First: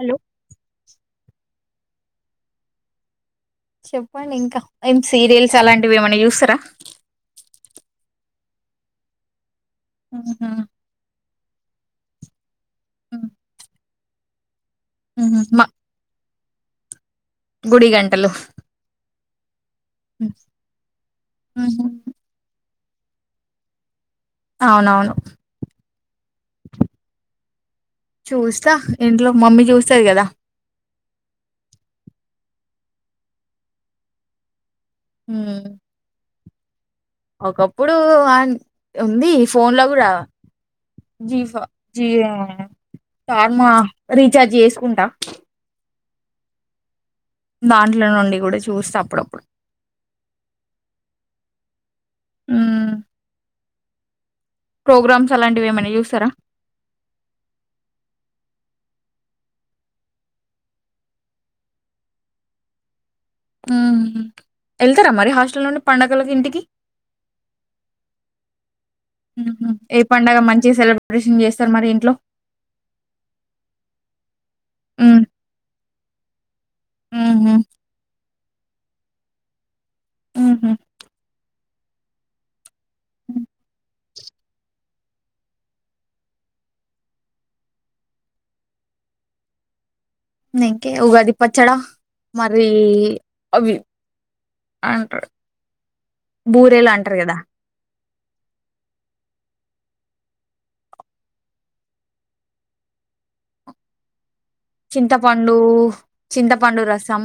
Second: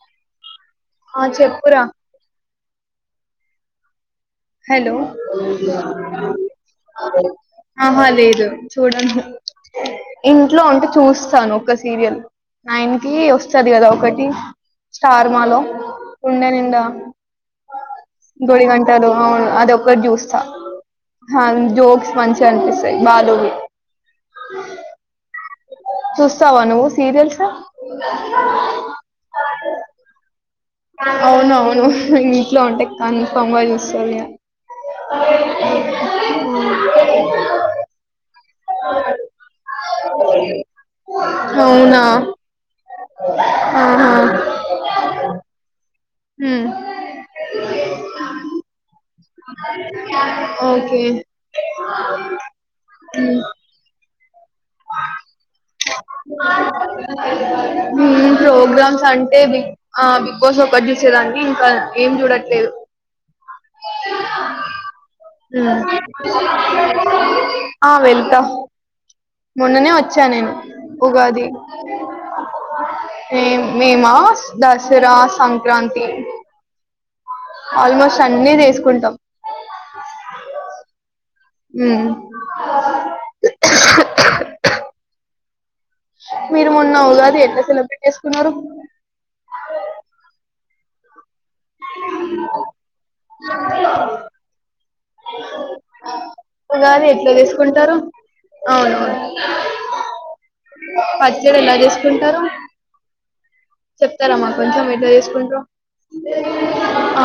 Hello ఆ చెప్పురా చెప్పండి ఇంకా హలో ఏం సీరియల్స్ అలాంటివి ఏమన్నా చూస్తరా. ఆహా లేదు చూడను ఉహు, ఇంట్లో ఉంటే చూస్ తను ఒక్క సీరియల్ నైన్ కి ఉమ్, వస్తది కదా ఒకటి ఉహు. స్టార్మాలో మా గుండెనిండా గుడి గంటలు అవును అదొక్కటి ఉమ్, జూస్తా ఉహు. జోక్స్ మంచిగా అనిపిస్ బాలూ అవునవును చుస్తవా నువ్వు సీరియల్స్ చూస్తా ఇంట్లో మమ్మీ చూస్తది కదా అవునవును ఇంట్లో ఉంటే కన్ఫాంగా చూస్తది గ ఉమ్. ఒకప్పుడు అన్ ఉంది ఫోన్ లో కూడా జీ ఫ అవునా జీ స్టార్మా ఆహా రీచార్జ్ చేస్కుంటా ఊమ్ దాంట్ల నుండి కూడా చూస్తా అప్పుడప్ ఓకే హుమ్ ప్రోగ్రామ్స్ అలాంటివి ఏమైనా చూస్తారా హుమ్ ప్రోగ్రామ్ అంటే బిగ్ ఆ బిగ్ బాస్ ఒకటి చూసేదాని ఇంకా ఏం చూడట్లేదు ఆ హ హు మ్ ఆ వెల్తా ఉహు. మొన్ననే ఏ ఒచ్చా పండగ నేను మంచి సెలబ్రేషన్ ఉగాది చేస్తారు మరి ఇంట్లో మేమ్ మేమా దసరా ఉమ్. సంక్రాంతి ఉహు ఆల్మోస్ట్ అన్ని చేస్కుంటాం ఉహు హు మ్ మీరు మొన్న ఉగాది ఎట్లా సెలబ్రేట్ చేస్కున్నారు ఇంకే ఉగాది పచ్చడా మరి అవ్వి ఉగాది అంటారు ఎట్లా కదా చేస్కుంటారు అవునవును పచ్చడి ఎలా చేస్కుంటారు చెప్ ప్తారా మాక్ కొంచెం ఏట్లా చింతపండు చేస్కుంటారో చింతపండు రసం ఆ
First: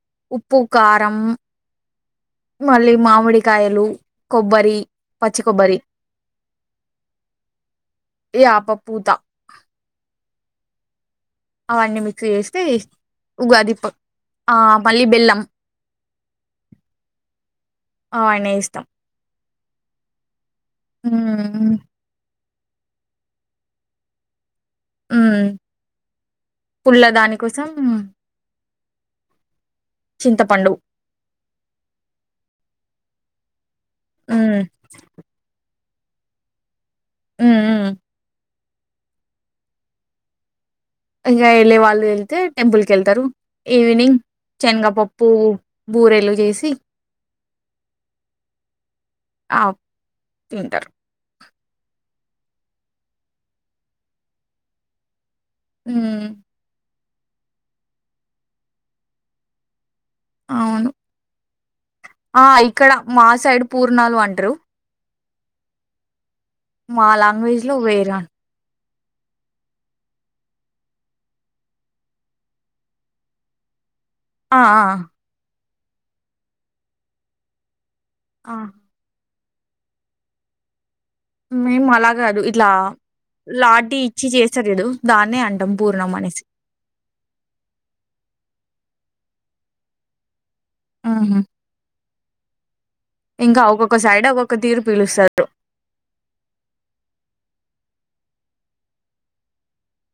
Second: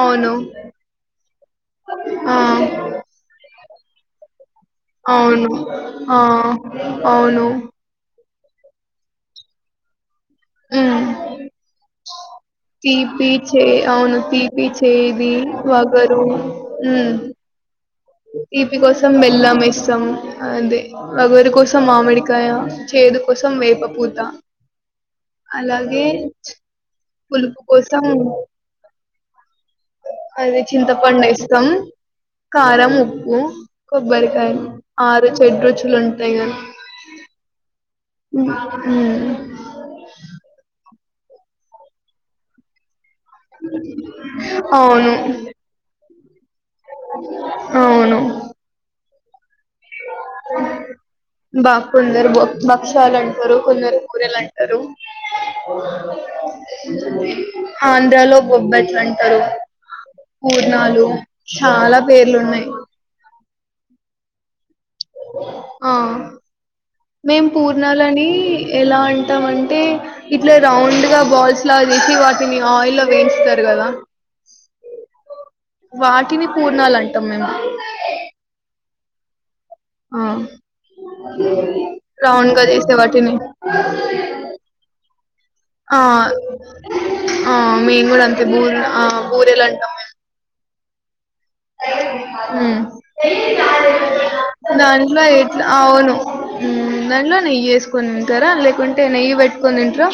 అవును ఉప్పు కారం ఆ మల్లీ మామిడికాయలు కొబ్బరి పచ్చి అవును కొబ్బరి ఆ అవును యాప పూతా మ్ మిక్స్ చేస్తే తీపి చే ఉగాది ప అవును ఆ తీపి మళ్ళీ చేది బెల్లం వగరు మ్మ్ అవన్నీ తీపి వేస్తాం కోసం బెల్లం ఎస్తాం అది వగరు ఉమ్ కోసం మామిడి కయ చేదు కోసం వేప పూతా ఉమ్ అలాగే పుల్ల దాని పులుపు కోసం అదే చింతపండు చింతపండేస్తాం కారం ఉప్పు కొబ్బరికాయ ఉమ్ ఆరు షేడ్రుచులు ఉంటాయి కదా మ్ మ్మ్ మ్ మ్మ్ ఈగ ఏళ్ళే వాళ్ళు ఏళ్తే టెంపుల్క్ ఏళ్తారు ఈవినింగ్ అవును. చనగపప్పు బూరెలు జేసి అవును ఆ తింటారు. బా కొందరు బొక్ భక్షాలు అంటారు కొందరు బూరెలాంటారు హ్మ్. ఆంధ్రాలో బొబ్బాట్లటారు అవును. పుర్నాలు ఆ ఇక్కడ మా సైడ్ పూర్ణాలు అంట్రూ ఆ మా మేం లాంగ్వేజ్‌లో వేరే పూర్ణాలని అన్ ఎలా అంటాం అంటే ఇట్లా రౌండ్ గా బాల్స్ లా చేేసి వాటిని ఆయిల్లో వేయిచ్తార్ గా ఎలా ఆ ఆ వాటిని పూర్ణాల్ అంటాం మేము ఆ! ఆ మేమ్ అలా కాదు రౌండ్ గా ఇట్లా చేసే వాటిని లాటి ఇచ్చి చేస్తార్ చూడు దాన్నే అన్ ఆ ఆ మేన్ కూడా అంతే బూర ఆ బూరెలా అం అహ మ్ ఇంకా ఒక్కొక్క సైడ్ ఒక్కొక్క తీరు దాంట్లో పిలుస్తారు. ఎట్లా అవును ఉమ్ దాంట్లో నెయ్యి ఎసుకొని తింటారా లేకుంటే నెయ్యి పెట్టుకొని తింటార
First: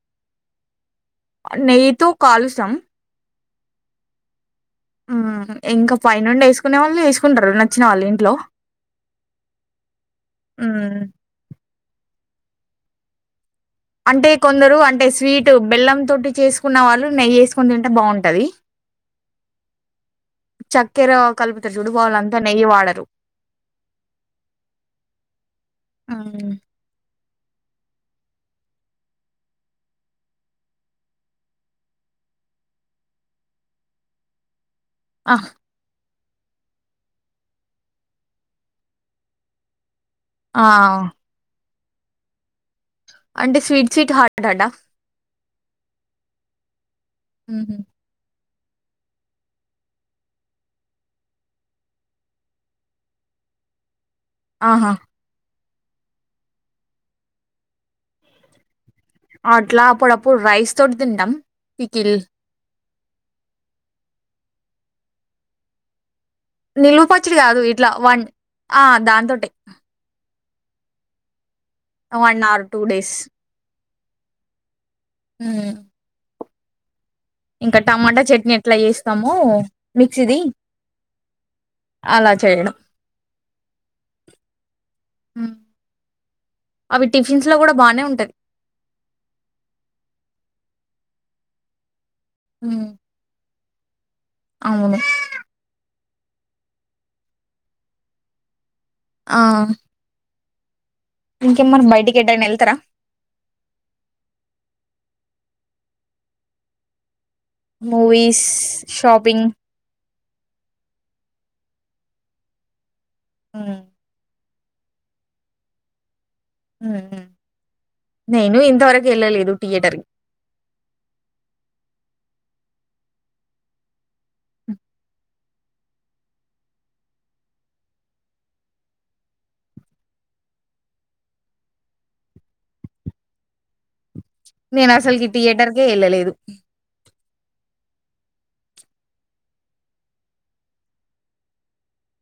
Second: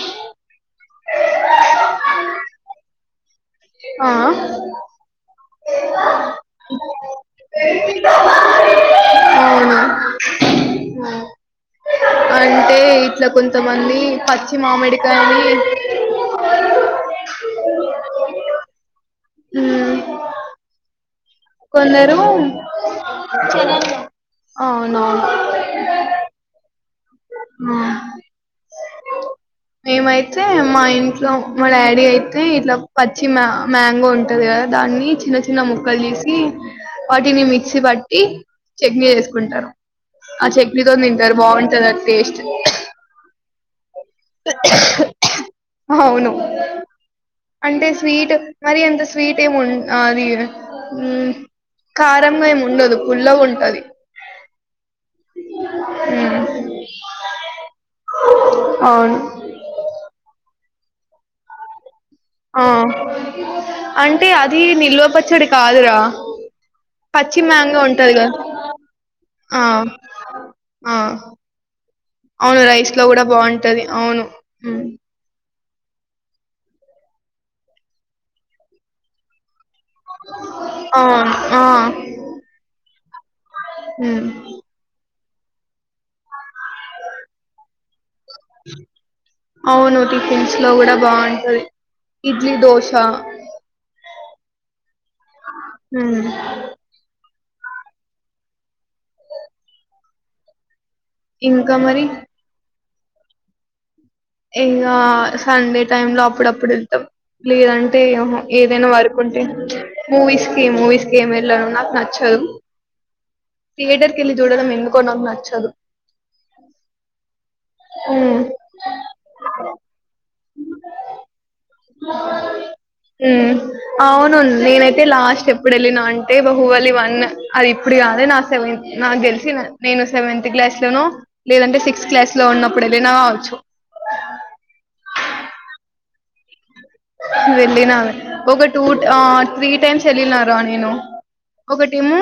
నెయ్యితో కలుస్తాం ఆహ్ ఉమ్ ఇంకా పైనుండి ఎసుకునే వాళ్ళు ఎసుకుంటారు నచ్చిన వాళ్ళ ఇంట్లో అవును ఉమ్ అంటే ఇట్లా కొం అంటే కొందరు అంటే స్వీట్ బెల్లం తోటి చేసుకున్న వాళ్ళు నెయ్యి ఎసుకొని తింటే బాగుంటది మ్మ్ చక్కెర కల్ప్త రు చుడు కొందరు వాళ్ళంతా నెయ్యి వాడరు అవునవును అవ్న్ అ మేమైతే మా ఇంట్లో మా డాడీ అయితే ఇట్లా పచ్చి మ మ్యాంగో ఉంటది కదా దాన్ని చిన్న ఆహ్! చిన్న ముక్కలు చేస్ సి వాటిని మిక్సీ పట్టి చట్నీ చేసుకుంటారు ఆ చట్నీతోన్ తింటారు బాగుంటది అ టేస్ట్ అంటే స్వీట్ స్వీట్ హార్ట్ అటా? అవును హుహు. అంటే స్వీట్ మరి అంత స్వీటేం ఉన్ అది కారంగా ఏమి ఉండదు పుల్లగ్ ఉంటది ఆహా ఉమ్ అవును అట్లా అప్పుడప్పుడు రైస్ తోటి తింటాం పికిల్ ఆ అంటే అది నిల్వపచ్చడి కాదురా నిల్వ పచ్చడి పచ్చి కాదు మ్యాంగో ఇట్లా ఉంటది వన్ కదా ఆ! దాంతోటే ఆ ఆ ఆర్ అవును రైస్ లో డేస్. కూడా బాగుంటది అవును ఉమ్ ఉమ్ ఇంకా టమాటా చట్నీ ఎట్లా చేస్తాము మిక్సీది అవును ఆ అలా చేయడం ఉమ్ అవి టిఫిన్స్ లో కూడా బానే ఉంటది అవును టిఫిన్స్ లో కూడా బాగుంటది ఇడ్లీ హ్మ్. దోశ అవును. ఉమ్ ఆ ఇంకా ఇంకెమ్మరి మరి బయటికి ఎటైనా ఎళ్తారా ఇగా సండే టైమ్ లో అప్పుడప్పుడు ఎళ్తాం లేదంటే మూవీస్ ఏదైనా వర్కుంటే షాపింగ్ మూవీస్ కి మూవీస్ ఎంవేళ్ళను నక్ నచ్చదు ఉమ్, థియేటర్ కెల్లీ చూడడం ఎందుకొ నాకు నచ్చదు ఉమ్ ఉమ్ ఉమ్ నేను ఇంతవరకు ఎల్ ల్ల లేదు థియేటర్ మార్నింగ్ మ్ అవును నేనైతే లాస్ట్ ఎప్పుడు వెళ్ళినా అంటే బహువలి వన్ అది ఇప్పుడు కాద్ నా సెవెన్ నాకు థెలిసి నేను సెవెన్త్ క్లాస్ లోనో, లేదంటే సిక్స్త్ క్లాస్ లో ఉన్నప్పుడు ఏలినవచ్చు నేను అసల్కి థియేటర్కే ఎళ్ళలేదు. వెళ్ళినావే ఒక టూ ట ఆ త్రీ టైమ్స్ ఎళ్ళినారా నేను ఒకటేమో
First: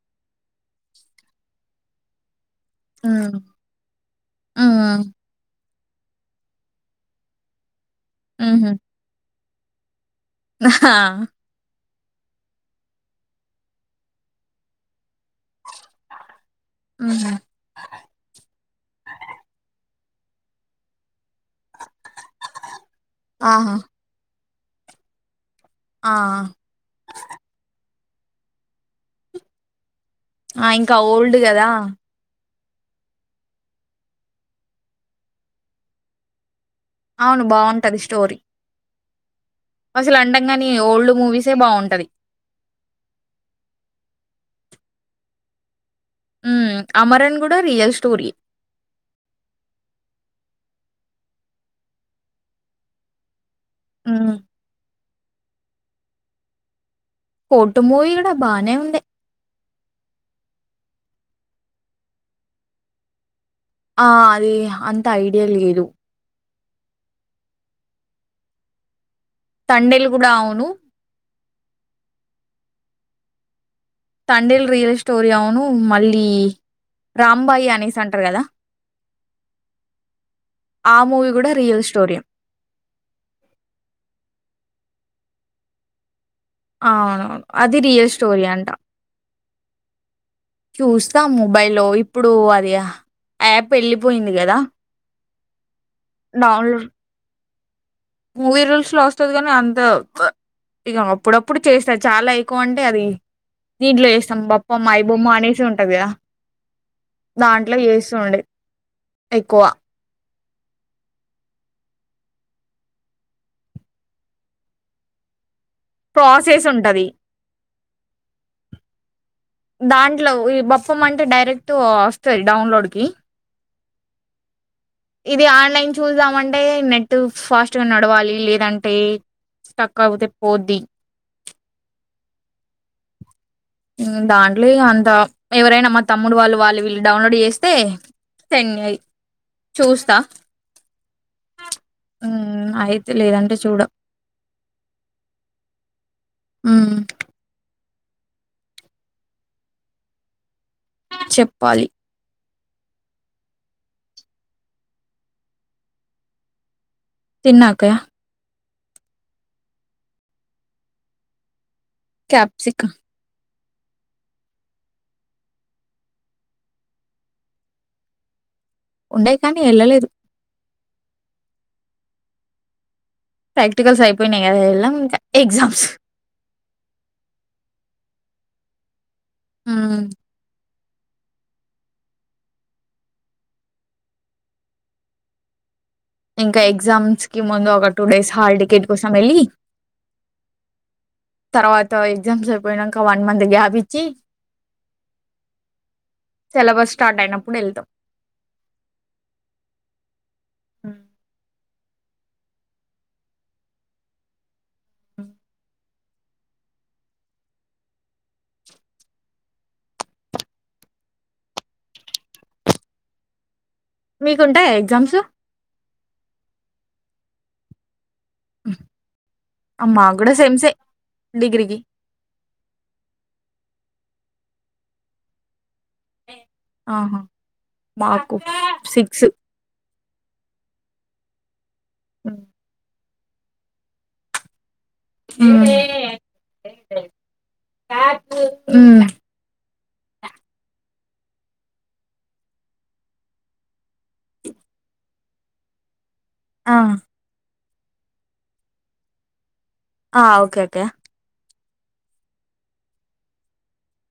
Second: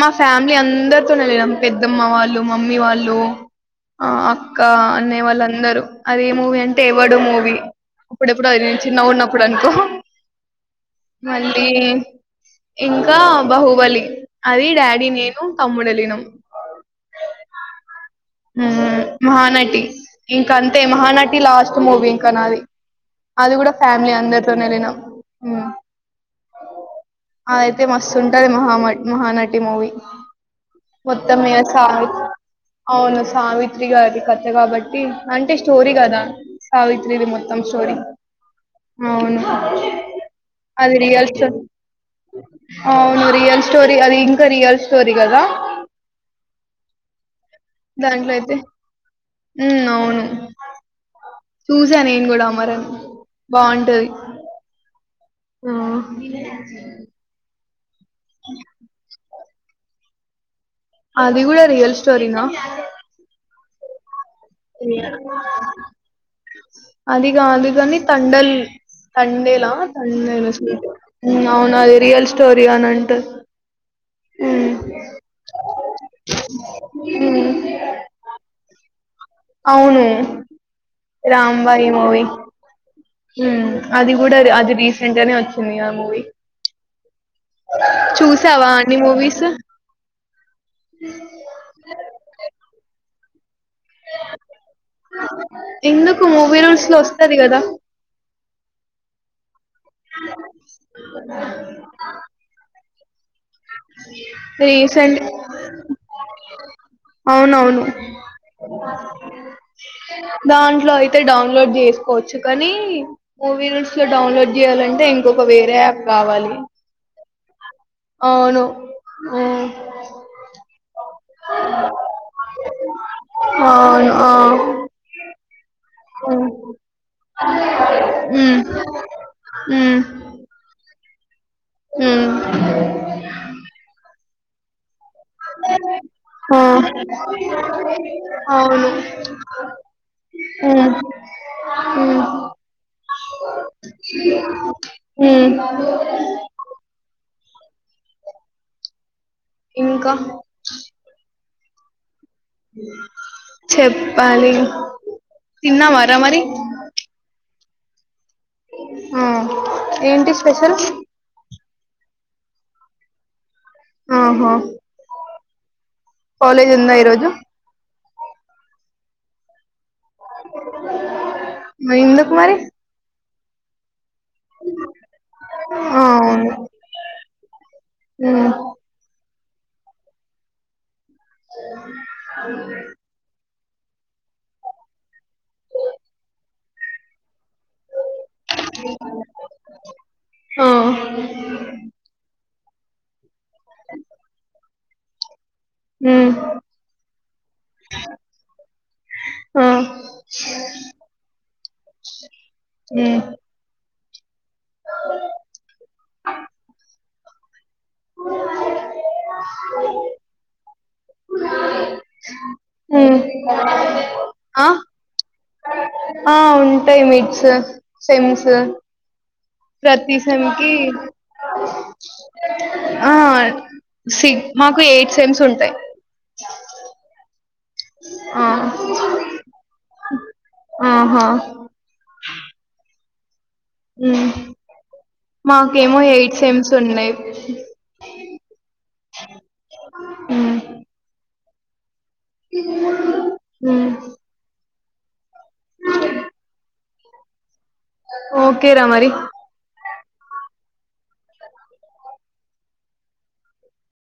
మా ఫ్యామిలీ అందరితోనే ఎళ్లినం పెద్దమ్మ వాళ్ళు మమ్మీ వాళ్ళు ఉమ్ ఆ అక్క ఉమ్ అన్నయ్య వాళ్ళందరూ అది ఎం మూవీ అంటే ఎవడు మూవీ అప్పుడెప్పుడు ఉహు ఎల్లిన చిన్నగున్నప్పుడు అనుకో ఆ మళ్ళి ఇంకా బాహుబలి అది డాడీ, నేను, తమ్ముడ్ ఎలినం ఉహు మ్ మహానటి ఇంక అంతే మహానటి లాస్ట్ మూవీ ఇంకా నాది. అది కూడా ఆహా ఫ్యామిలీ అందర్ తో నెల్లినం ఆ అతే మస్తు ఉంటది మహామట్ మహానటి మూవీ ఆ ఇంకా ఓల్డ్ మొత్తం ఇగ కదా సా అవును సావిత్రి గారి కథ కాబట్టి అంటే స్టోరీ కదా. సావిత్రీ ది అవును మొత్తం స్టోరీ బాగుంటది అవును అసలు అండంగాని అది ఓల్డ్ రియల్ స్టో మూవీసే బావుంటది. అవును రియల్ స్టోరి అది ఇంకా రియల్ స్టోరిగదా. ఉ అమరన్ కూడా రియల్ స్టోరీ దాంట్లో అయితే ఉ అవును చూసా నేను కూడా అమరన్ బావుంటది. ఉమ్ ఆ కోర్టు మూవీ కూడా బానే ఉంది. అది కూడా రియల్ స్టోరీనా? ఆ అదే అంత ఐడియా లేదు. అది గాదుగానీ తండల్ తండేలా తండేలు కూడా తండే అవును అవును అది రియల్ స్టోరిగానంట. తండేల్ రియల్ స్టోరీ అవును మళ్ళీ ఉమ్ రాంబాయి అనేసి అంటారు కదా. అవును ఆ మూవీ కూడా రియల్ రాంబాయి స్టోరీ మూవీ ఉమ్ అది కూడా అద్ అది రీసెంట్ గానే వచ్చింది గా మూవీ. అవునవును అది రియల్ స్టోరీ అంట. చూసావా అన్ని మూవీస్ చూస్తాం మొబైల్లో ఇప్పుడు అది హా ఎందుకు మూవీ డౌన్లోడ్ రూల్స్ లో వస్తది కదా. మూవీ రూల్స్ లో వస్తది కానీ అంత క్ ఇక అప్పుడప్పుడు చేస్తారు చాలా ఎక్కువ అంటే అది దీంట్లో ఎస్స్తాం బప్పం, రీసెంట్ ఐబొమ్మ అనేసి ఉంటదిగా. దాంట్లో అవునవును ఎస్తు ఉండే ఎక్కువ దాంట్లో అయితే డౌన్లోడ్ చేసుకోవచ్చు కానీ, మూవీ రూల్స్ లో డౌన్లోడ్ చేయాలంటే ఇంకొక వే దేప్ కావాలి ప్రాసెస్ ఉంటది అవును ఊ దాంట్లో ఈ బొప్పమ్మ అంటే డైరెక్ట్ వస్తాయ్ డౌన్లోడ్కి అవును ఆ ఇది ఆన్లైన్ చూద్దామంటే నెట్ ఫాస్ట్గా నడవాలి హ్మ్ లేదంటే స్టక్ అవుతే పోద్ది. మ్ దాంట్ లో యన్ తాం ఎవరైనా మా తమ్ముడు హ్మ్ వాళ్ళు ఆ వాళ్ళు వీళ్ళు డౌన్లోడ్ చేస్తే [unintelligible] చూస్తా. మ్ ఉమ్ అయితే లేదంటే చూడ మ్మ్ మ్ ఇంకా చెప్పాలి చెప్పాలి తిన్నావార మరీ? తిన్న అక్కయ ఆ ఏంటి స్పెషల్? క్యాపీస్క అ హా కాలేజ్ ఉందా ఈరోజు ఉండే కానీ ఎళ్ళలేదు ఎందుకు మరి ప్రాక్టికల్స్ అయిపోయినాయి కదా ఎల్లం ఇంకా ఎగ్జామ్స్ ఆ అవును ఉమ్ ఉమ్ ఇంకా ఎగ్జామ్స్ కి ముందు ఒక టూ డేస్ హాల్ టికెట్ కోసం వెళ్ళి ఆ తర్వాత ఎగ్జామ్స్ అయ్ పోయినంక వన్ మంత్ గ్యాపిచ్చి ఉమ్ సేలబస్ స్టార్ట్ అయినప్పుడు వెళ్తాం ఆ మ్ మ్ మ్ మీకుంటాయ ఎగ్జామ్స్ ఆ ఉంటాయి మిడ్స్ సెమ్స్ ప్రతి మాకు కూడా సేమ్ సేమ్సే కి డిగ్రీకి ఆ సి మాకు ఎయిట్ సెమ్స్ ఉంటాయి అ హా ఆ ఆహా మ్ ఉమ్ మ్మ్ మాకేమో ఎయిట్ సేమ్స్ ఉన్నాయి మ్ మ్ అ ఓకే రా మరి ఆ ఓకే అక్కయ